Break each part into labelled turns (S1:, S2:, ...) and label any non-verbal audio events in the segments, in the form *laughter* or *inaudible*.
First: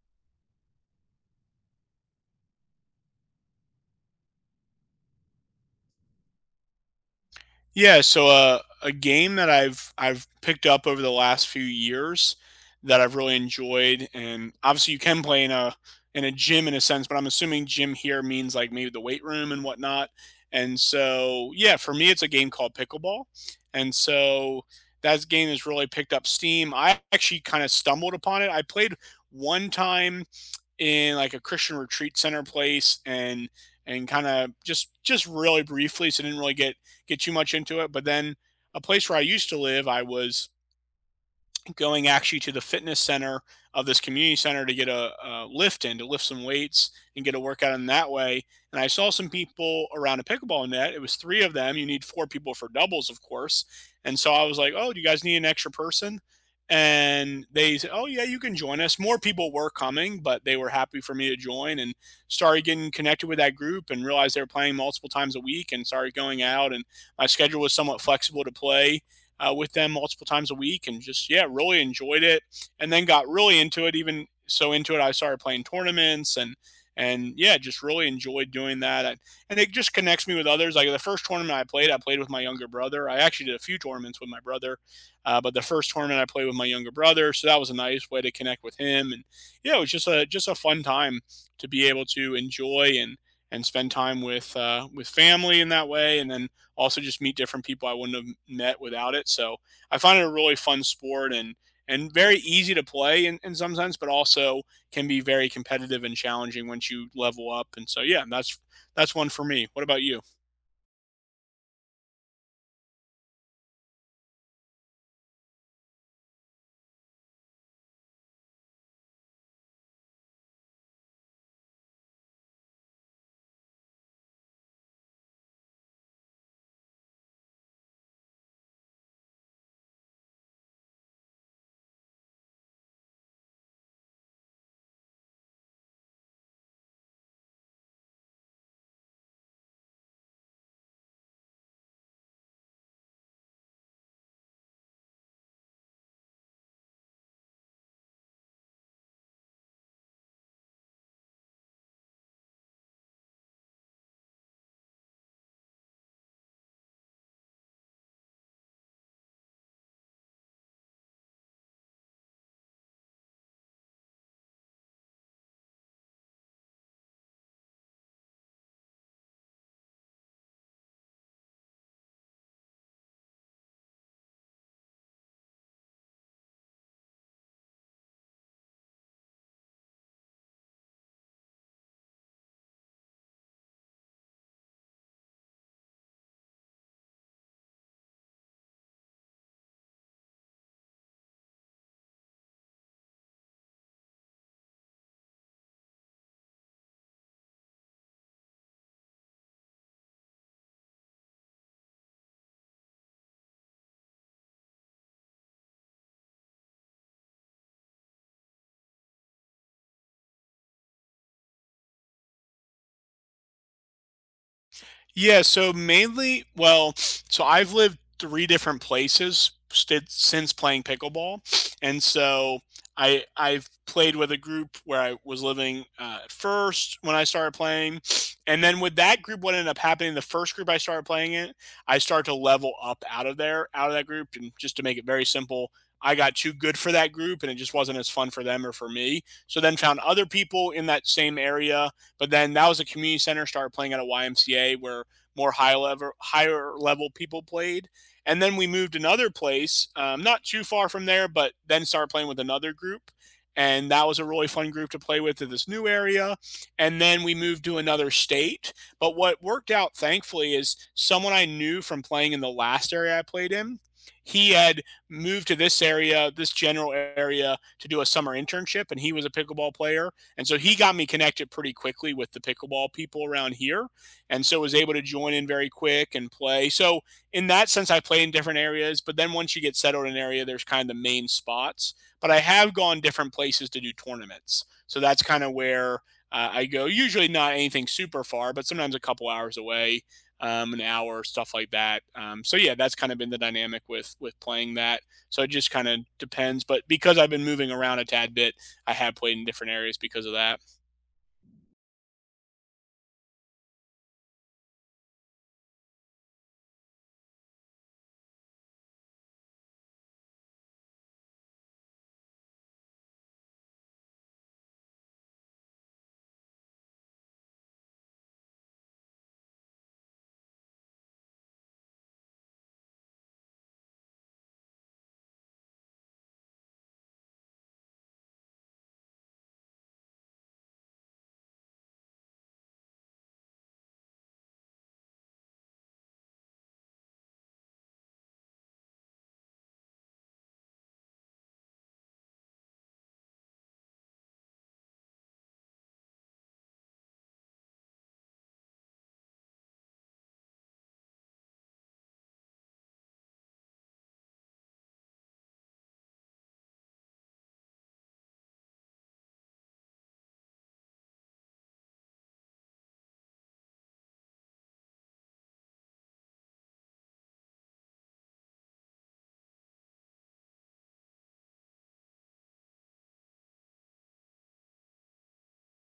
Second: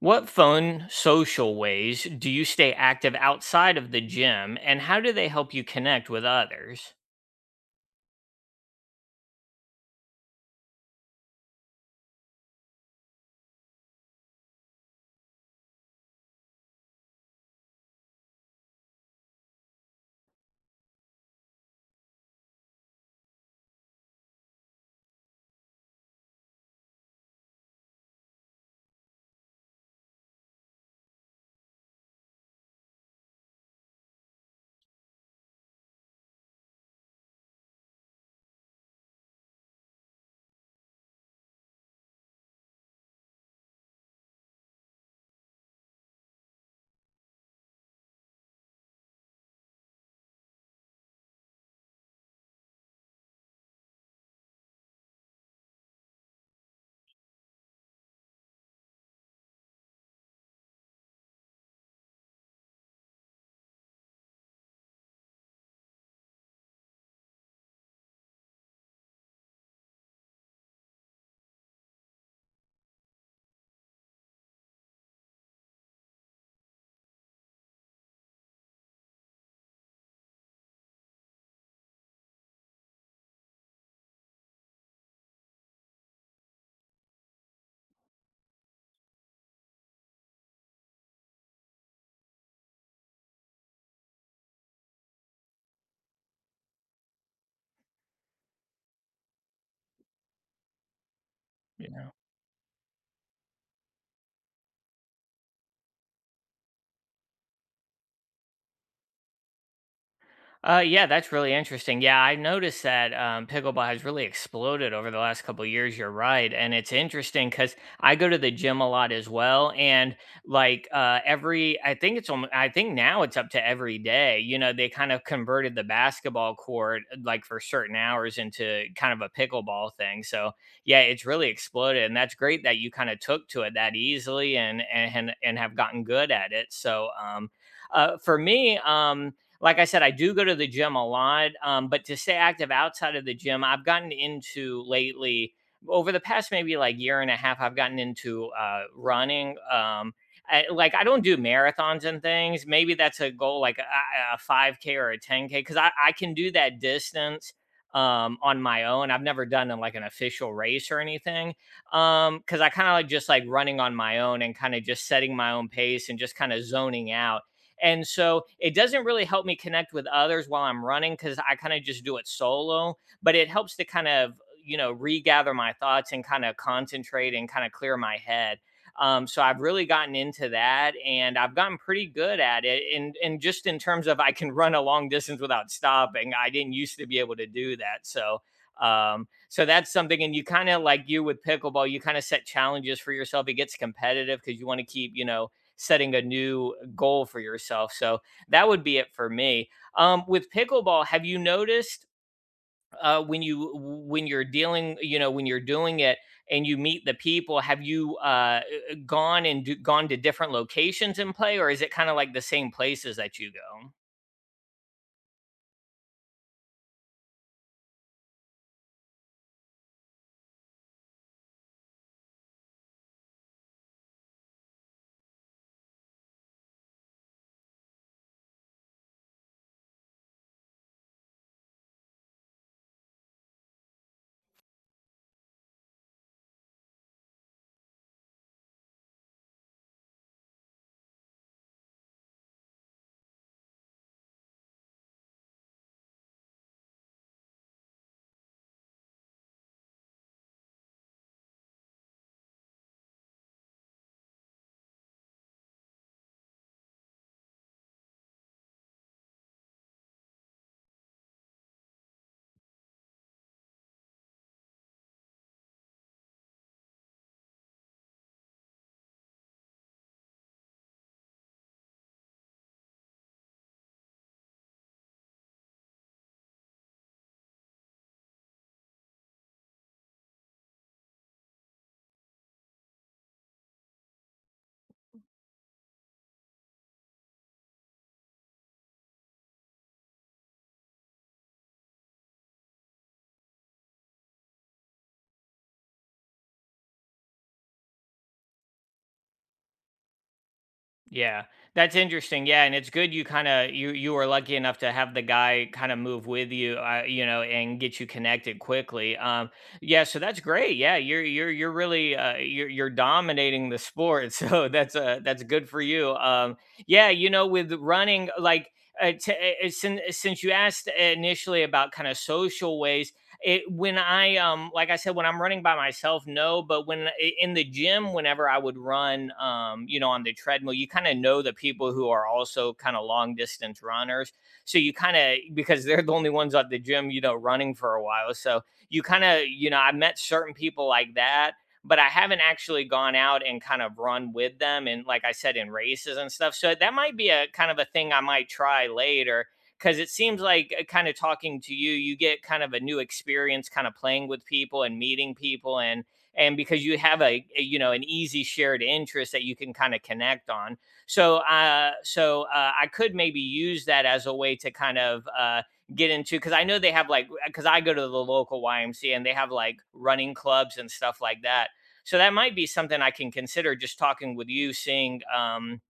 S1: What fun social ways do you stay active outside of the gym, and how do they help you connect with others?
S2: Yeah, so a game that I've picked up over the last few years that I've really enjoyed, and obviously you can play in a gym in a sense, but I'm assuming gym here means like maybe the weight room and whatnot. And so yeah, for me it's a game called pickleball, and so that game has really picked up steam. I actually kind of stumbled upon it. I played one time in like a Christian retreat center place and kind of just really briefly, so I didn't really get too much into it. But then, a place where I used to live, I was going actually to the fitness center of this community center to get a lift in, to lift some weights and get a workout in that way. And I saw some people around a pickleball net. It was three of them. You need four people for doubles, of course. And so I was like, oh, do you guys need an extra person? And they said, oh yeah, you can join us. More people were coming, but they were happy for me to join. And started getting connected with that group and realized they were playing multiple times a week, and started going out. And my schedule was somewhat flexible to play with them multiple times a week, and just, yeah, really enjoyed it. And then got really into it. Even so into it, I started playing tournaments. And yeah, just really enjoyed doing that. And it just connects me with others. Like the first tournament I played, I played with my younger brother. I actually did a few tournaments with my brother. But the first tournament I played with my younger brother, so that was a nice way to connect with him. And yeah, it was just a fun time to be able to enjoy and spend time with family in that way. And then also just meet different people I wouldn't have met without it. So I find it a really fun sport, and very easy to play in some sense, but also can be very competitive and challenging once you level up. And so yeah, that's one for me. What about you?
S1: Yeah, that's really interesting. Yeah, I noticed that pickleball has really exploded over the last couple years. You're right, and it's interesting because I go to the gym a lot as well, and like I think it's almost, I think now it's up to every day. You know, they kind of converted the basketball court like for certain hours into kind of a pickleball thing. So yeah, it's really exploded, and that's great that you kind of took to it that easily and and have gotten good at it. For me, like I said, I do go to the gym a lot, but to stay active outside of the gym, I've gotten into lately over the past maybe like year and a half, I've gotten into running. Like I don't do marathons and things. Maybe that's a goal, like a 5K or a 10K, because I can do that distance on my own. I've never done like an official race or anything, because I kind of like just like running on my own and kind of just setting my own pace and just kind of zoning out, and so it doesn't really help me connect with others while I'm running because I kind of just do it solo, but it helps to kind of, you know, regather my thoughts and kind of concentrate and kind of clear my head. So I've really gotten into that and I've gotten pretty good at it. And just in terms of I can run a long distance without stopping, I didn't used to be able to do that. So that's something. And you kind of like you with pickleball, you kind of set challenges for yourself. It gets competitive because you want to keep, you know, setting a new goal for yourself. So that would be it for me. With pickleball, have you noticed when you're dealing, you know, when you're doing it and you meet the people, have you gone to different locations and play, or is it kind of like the same places that you go?
S2: Yeah, so mainly, well, so I've lived three different places since playing pickleball, and so I've played with a group where I was living at first when I started playing. And then with that group, what ended up happening, the first group I started playing in, I started to level up out of there, out of that group. And just to make it very simple, I got too good for that group, and it just wasn't as fun for them or for me. So then found other people in that same area, but then that was a community center. Started playing at a YMCA where more high level, higher level people played. And then we moved another place, not too far from there, but then started playing with another group. And that was a really fun group to play with in this new area. And then we moved to another state. But what worked out, thankfully, is someone I knew from playing in the last area I played in, he had moved to this area, this general area, to do a summer internship, and he was a pickleball player. And so he got me connected pretty quickly with the pickleball people around here, and so was able to join in very quick and play. So in that sense, I play in different areas, but then once you get settled in an area, there's kind of the main spots. But I have gone different places to do tournaments, so that's kind of where I go. Usually not anything super far, but sometimes a couple hours away, an hour, stuff like that. So yeah, that's kind of been the dynamic with playing that. So it just kind of depends. But because I've been moving around a tad bit, I have played in different areas because of that.
S1: Yeah, that's interesting. Yeah, and it's good you kind of you you were lucky enough to have the guy kind of move with you, you know, and get you connected quickly. Yeah, so that's great. Yeah, you're really you're dominating the sport, *laughs* so that's good for you. Yeah, you know, with running, like uh, to, uh, uh, since you asked initially about kind of social ways, it, when I like I said, when I'm running by myself, no, but when in the gym, whenever I would run, you know, on the treadmill, you kind of know the people who are also kind of long distance runners, so you kind of, because they're the only ones at the gym, you know, running for a while, so you kind of you know, I met certain people like that, but I haven't actually gone out and kind of run with them and like I said in races and stuff, so that might be a kind of a thing I might try later because it seems like kind of talking to you, you get kind of a new experience kind of playing with people and meeting people, and because you have you know, an easy shared interest that you can kind of connect on, so I could maybe use that as a way to kind of get into, because I know they have like, because I go to the local YMCA and they have like running clubs and stuff like that, so that might be something I can consider, just talking with you, seeing,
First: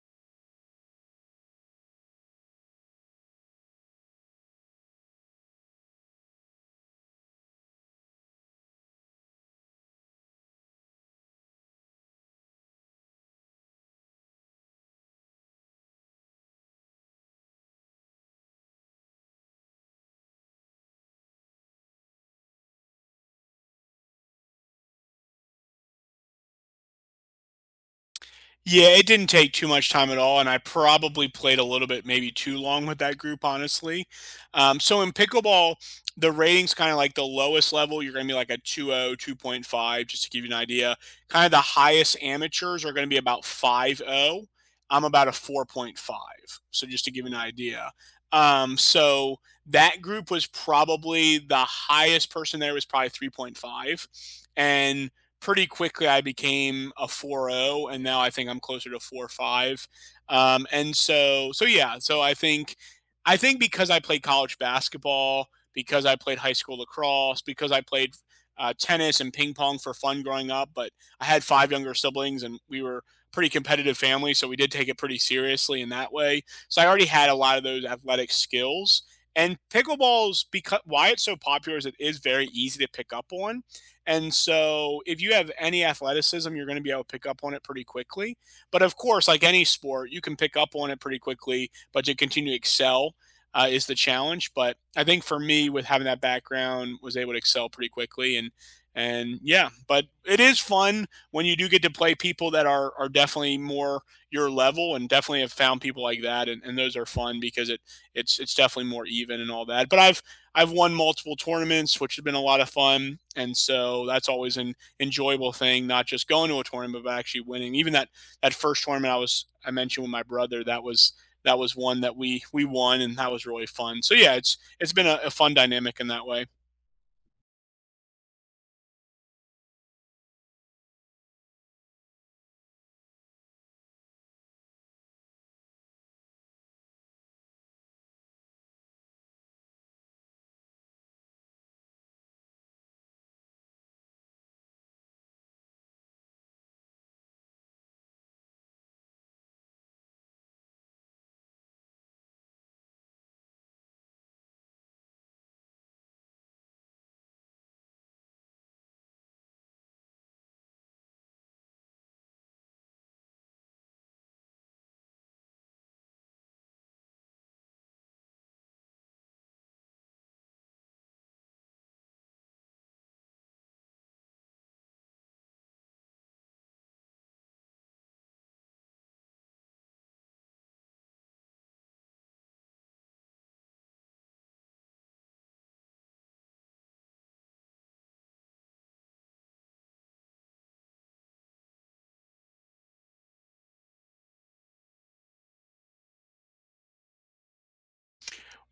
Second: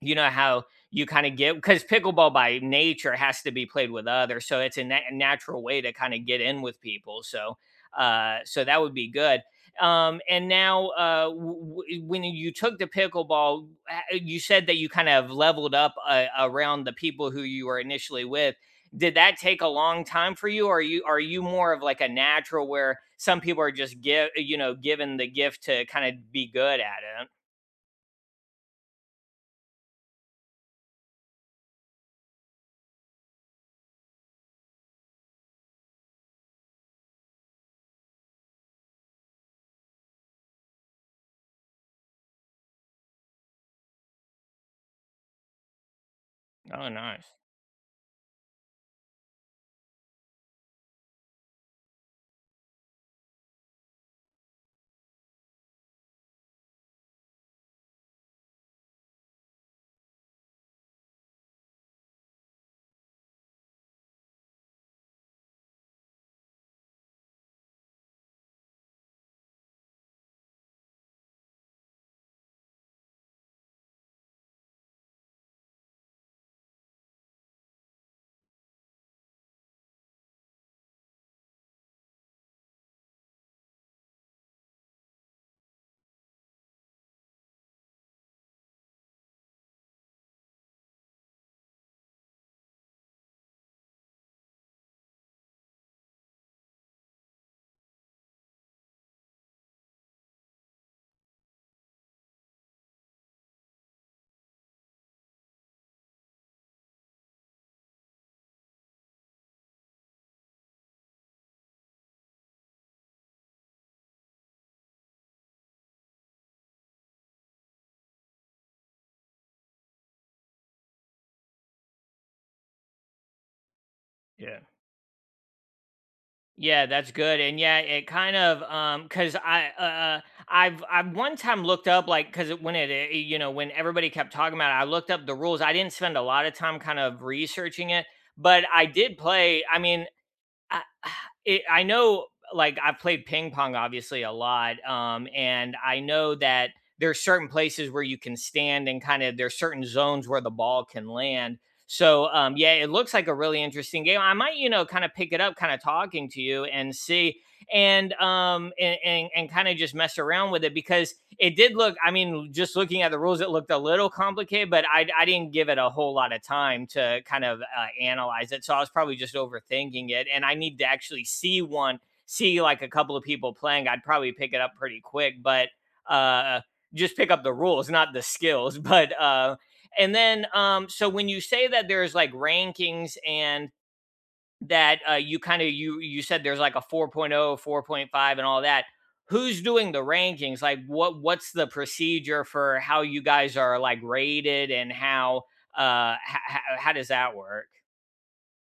S1: you know, how you kind of get, because pickleball by nature has to be played with others, so it's a natural way to kind of get in with people. So that would be good. And now when you took the pickleball, you said that you kind of leveled up around the people who you were initially with, did that take a long time for you, or are you more of like a natural where some people are just give, you know, given the gift to kind of be good at it?
S2: Yeah, it didn't take too much time at all, and I probably played a little bit, maybe too long with that group, honestly. So in pickleball, the rating's kind of like the lowest level. You're going to be like a two o, 2.5, just to give you an idea. Kind of the highest amateurs are going to be about five, I'm about a 4.5. So
S1: Oh,
S2: just to give
S1: nice.
S2: you an idea. So that group was probably the highest person there was probably 3.5. And pretty quickly I became a 4.0, and now I think I'm closer to 4.5. And so yeah, so I think because I played college basketball, because I played high school lacrosse, because I played tennis and ping pong for fun growing up. But I had five younger siblings, and we were a pretty competitive family. So we did take it pretty seriously in that way. So I already had a lot of those athletic skills. And pickleball's, because why it's so popular is it is very easy to pick up on. And so, if you have any athleticism, you're going to be able to pick up on it pretty quickly. But of course, like any sport, you can pick up on it pretty quickly, but to continue to excel is the challenge. But I think for me, with having that background, was able to excel pretty quickly. And yeah, but it is fun when you do get to play people that are definitely more your level, and definitely have found people like that. And those are fun because it's definitely more even and all that. But I've won multiple tournaments, which has been a lot of fun, and so that's always an enjoyable thing. Not just going to a tournament, but actually winning. Even that first tournament I mentioned with my brother, that was one that we won, and that was really fun. So yeah, it's
S1: Yeah.
S2: it's been a fun dynamic in that way.
S1: Yeah, that's good. And yeah, it kind of cuz I I've one time looked up, like, cuz when it, you know, when everybody kept talking about it, I looked up the rules. I didn't spend a lot of time kind of researching it, but I did play. I mean, I *sighs* it, I know, like I've played ping pong obviously a lot, and I know that there are certain places where you can stand and kind of there's certain zones where the ball can land. So yeah, it looks like a really interesting game. I might, you know, kind of pick it up, kind of talking to you and see, and kind of just mess around with it because it did look, I mean, just looking at the rules, it looked a little complicated, but I didn't give it a whole lot of time to kind of analyze it. So I was probably just overthinking it. And I need to actually see one, see like a couple of people playing. I'd probably pick it up pretty quick, but uh, just pick up the rules, not the skills. *laughs* But, and then, so when you say that there's like rankings, and, that, you kinda you said there's like a four point oh four point five and all that. Who's doing the rankings? Like, what what's the procedure for how you guys are, like, rated, and how, ho ho how does that work?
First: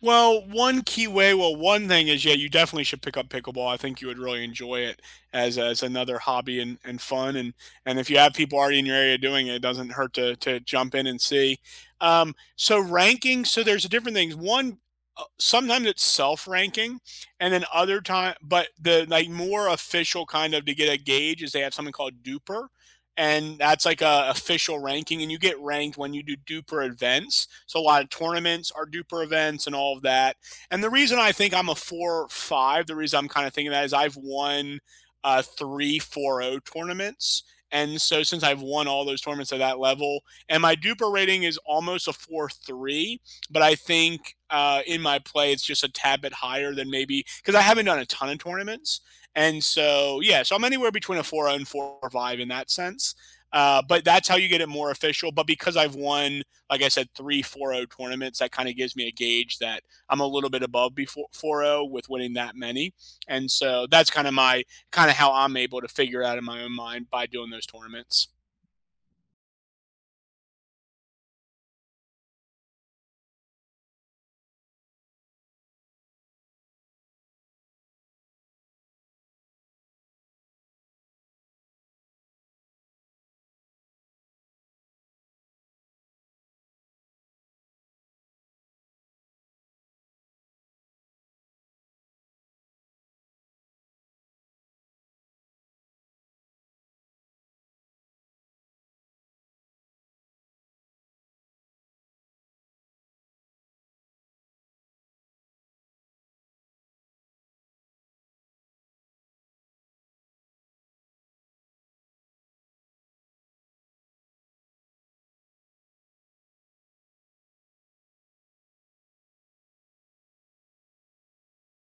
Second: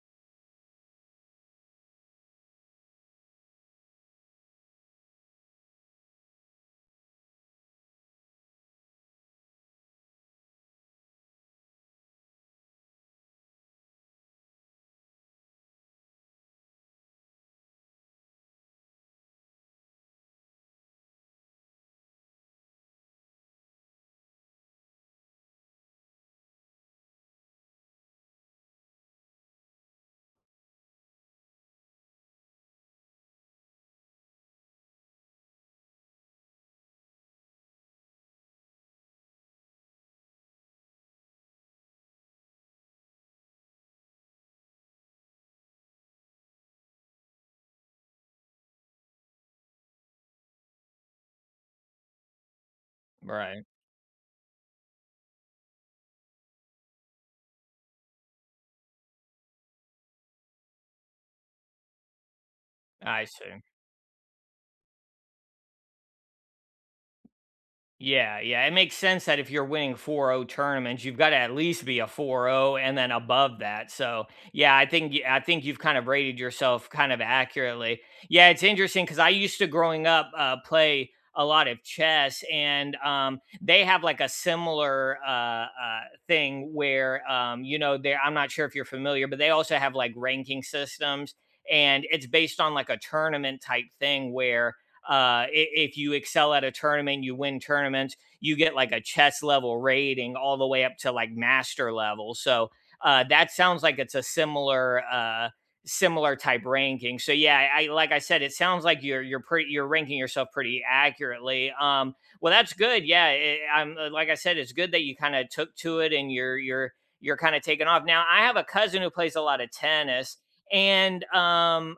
S2: Well, one key way, well, one thing is, yeah, you definitely should pick up pickleball. I think you would really enjoy it as another hobby and fun. And if you have people already in your area doing it, it doesn't hurt to jump in and see. So ranking, so there's different things. One, sometimes it's self ranking, and then other time, but the like more official kind of to get a gauge is they have something called Duper, and that's like a official ranking, and you get ranked when you do Duper events. So a lot of tournaments are Duper events and all of that. And the reason I think I'm a four or five, the reason I'm kind of thinking that is I've won three four oh tournaments. And so since I've won all those tournaments at that level, and my Duper rating is almost a 4.3. But I think in my play it's just a tad bit higher than maybe because I haven't done a ton of tournaments. And so, yeah, so I'm anywhere between a four o and 4.5 in that sense.
S1: Right,
S2: But that's how you get it more official. But because I've won, like I said, three four o tournaments, that kind of gives me a gauge that I'm a little bit above before four o with winning that many.
S1: I
S2: And
S1: see.
S2: so that's kind of my, kind of how I'm able to figure out in my own mind by doing those tournaments.
S1: Yeah, yeah. It makes sense that if you're winning four o tournaments, you've got to at least be a four o, and then above that. So, yeah, I think I think you've kind of rated yourself kind of accurately. Yeah, it's interesting cuz I used to growing up play a lot of chess, and they have like a similar thing where you know, they, I'm not sure if you're familiar, but they also have like ranking systems, and it's based on like a tournament type thing where, if you excel at a tournament, you win tournaments, you get like a chess level rating all the way up to like master level. So that sounds like it's a similar, similar type ranking. So yeah, I like I said, it sounds like you're ranking yourself pretty accurately. Well, that's good. Yeah, it, I'm Like I said, it's good that you kind of took to it and you're kind of taking off. Now, I have a cousin who plays a lot of tennis, and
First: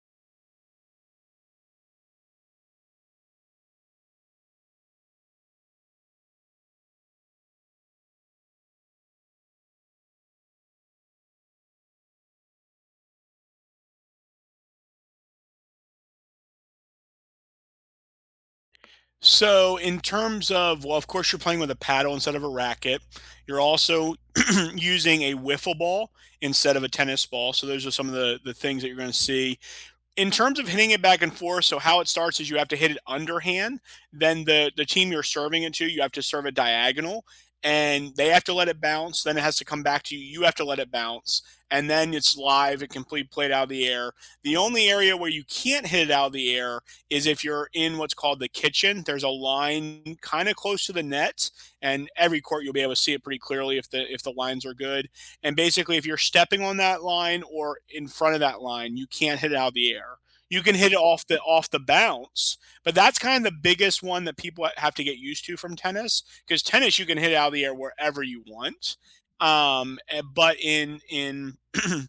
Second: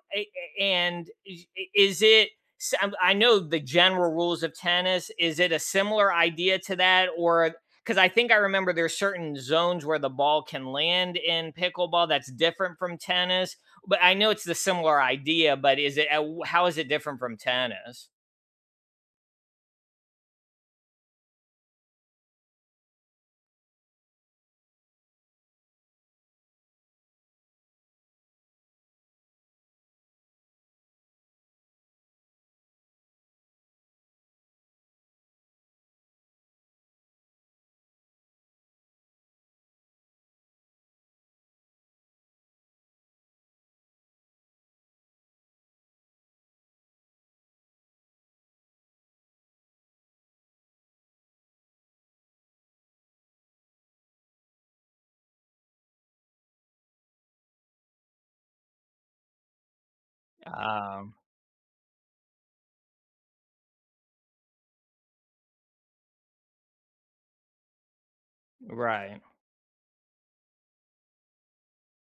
S1: and is it, I know the general rules of tennis. Is it a similar idea to that, or because I think I remember there's certain zones where the ball can land in pickleball that's different from tennis. But I know it's the similar idea. But is it how is it different from tennis?
S2: So, in terms of, well, of course, you're playing with a paddle instead of a racket. You're also *clears throat* using a wiffle ball instead of a tennis ball. So, those are some of the things that you're going to see in terms of hitting it back and forth. So how it starts is you have to hit it underhand. Then the team you're serving it to, you have to serve it diagonal, and they have to let it bounce. Then it has to come back to you. You have to let it bounce, and then it's live. It complete played out of the air. The only area where you can't hit it out of the air is if you're in what's called the kitchen. There's a line kind of close to the net, and every court you'll be able to see it pretty clearly if the lines are good. And basically, if you're stepping on that line or in front of that line, you can't hit it out of the air. You can hit it
S1: Um,
S2: off the bounce, but that's kind of the biggest one that people have to get used to from tennis, because tennis you can hit it out of the air wherever you want.
S1: right.
S2: But in *clears throat*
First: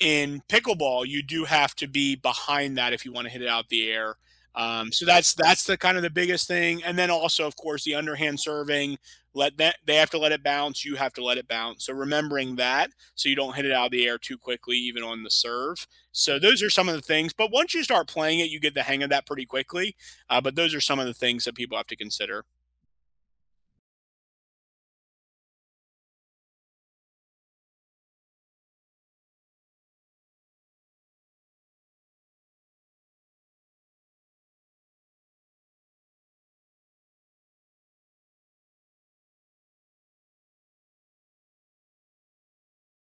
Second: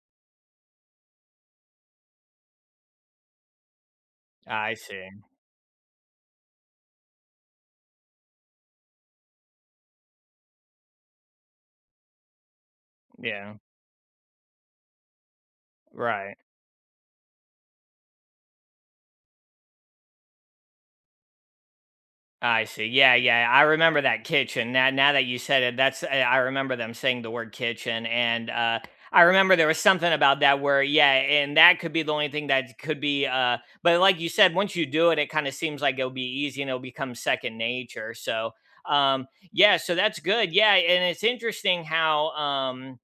S2: in pickleball, you do have to be behind that if you want to hit it out the air.
S1: I
S2: Um, so
S1: see.
S2: that's that's the kind of the biggest thing, and then also of course the underhand serving. Let that they have to let it bounce. You have to let it bounce. So remembering that, so you
S1: Yeah.
S2: don't hit it out of the air too quickly, even on the serve.
S1: Right.
S2: So those are some of the things. But once you start playing it, you get the hang of that pretty quickly. But those are some of the things that people have to consider.
S1: I see. Yeah, yeah. I remember that kitchen. Now, now that you said it, that's, I remember them saying the word kitchen, and I remember there was something about that where, yeah, and that could be the only thing that could be. But like you said, once you do it, it kind of seems like it'll be easy and it'll become second nature. So, um, yeah, so that's good. Yeah, and it's interesting how.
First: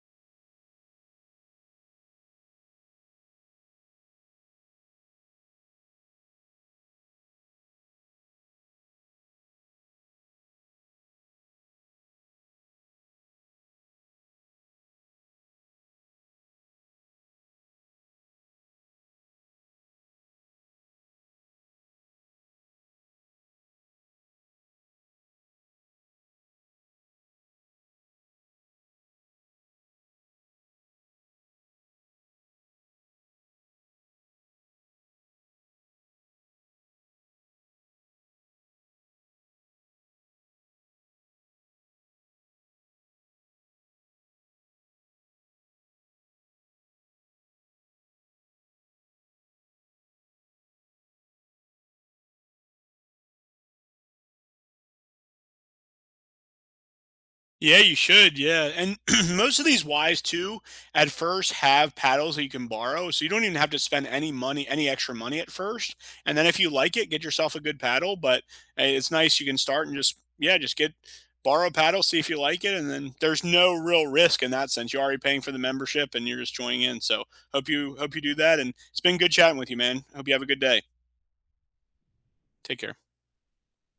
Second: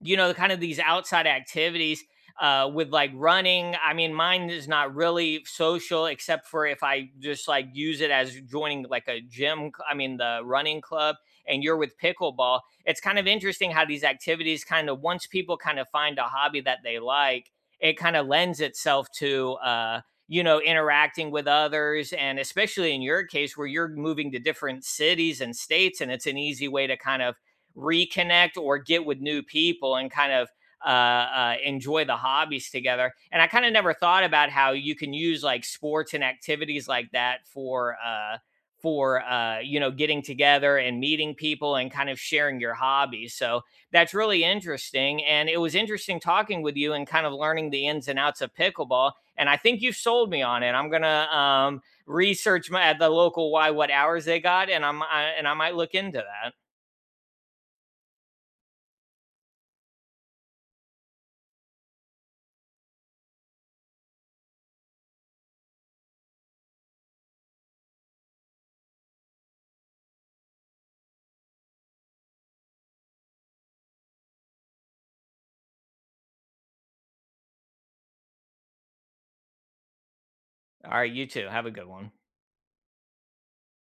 S1: You know, kind of these outside activities with like running. I mean, mine is not really social except for if I just like use it as joining like a gym. I mean, the running club. And you're with pickleball. It's kind of interesting how these activities kind of once people kind of find a hobby that they like, it kind of lends itself to you know, interacting with others, and especially in your case where you're moving to different cities and states, and it's an easy way to kind of reconnect or get with new people and kind of enjoy the hobbies together. And I kind of never thought about how you can use like sports and activities like that for you know, getting together and meeting people and kind of sharing your hobbies. So that's really interesting. And it was interesting talking with you and kind of learning the ins and outs of pickleball. And I think you've sold me on it. I'm gonna research my, at the local why, what hours they got, and and I might look into that.
S2: Yeah, you should, yeah, and *clears throat* most of these Ys too, at first, have paddles that you can borrow, so you don't even have to spend any extra money at first. And then if you like it, get yourself a good paddle. But, it's nice you can start and just, yeah, just get borrow a paddle, see if you like it, and then there's no real risk in that sense. You're already paying for the membership and you're just joining in. So hope you do that. And it's been good chatting with you, man. Hope you have a good day.
S1: All right, you too. Have a good one.
S2: Take care.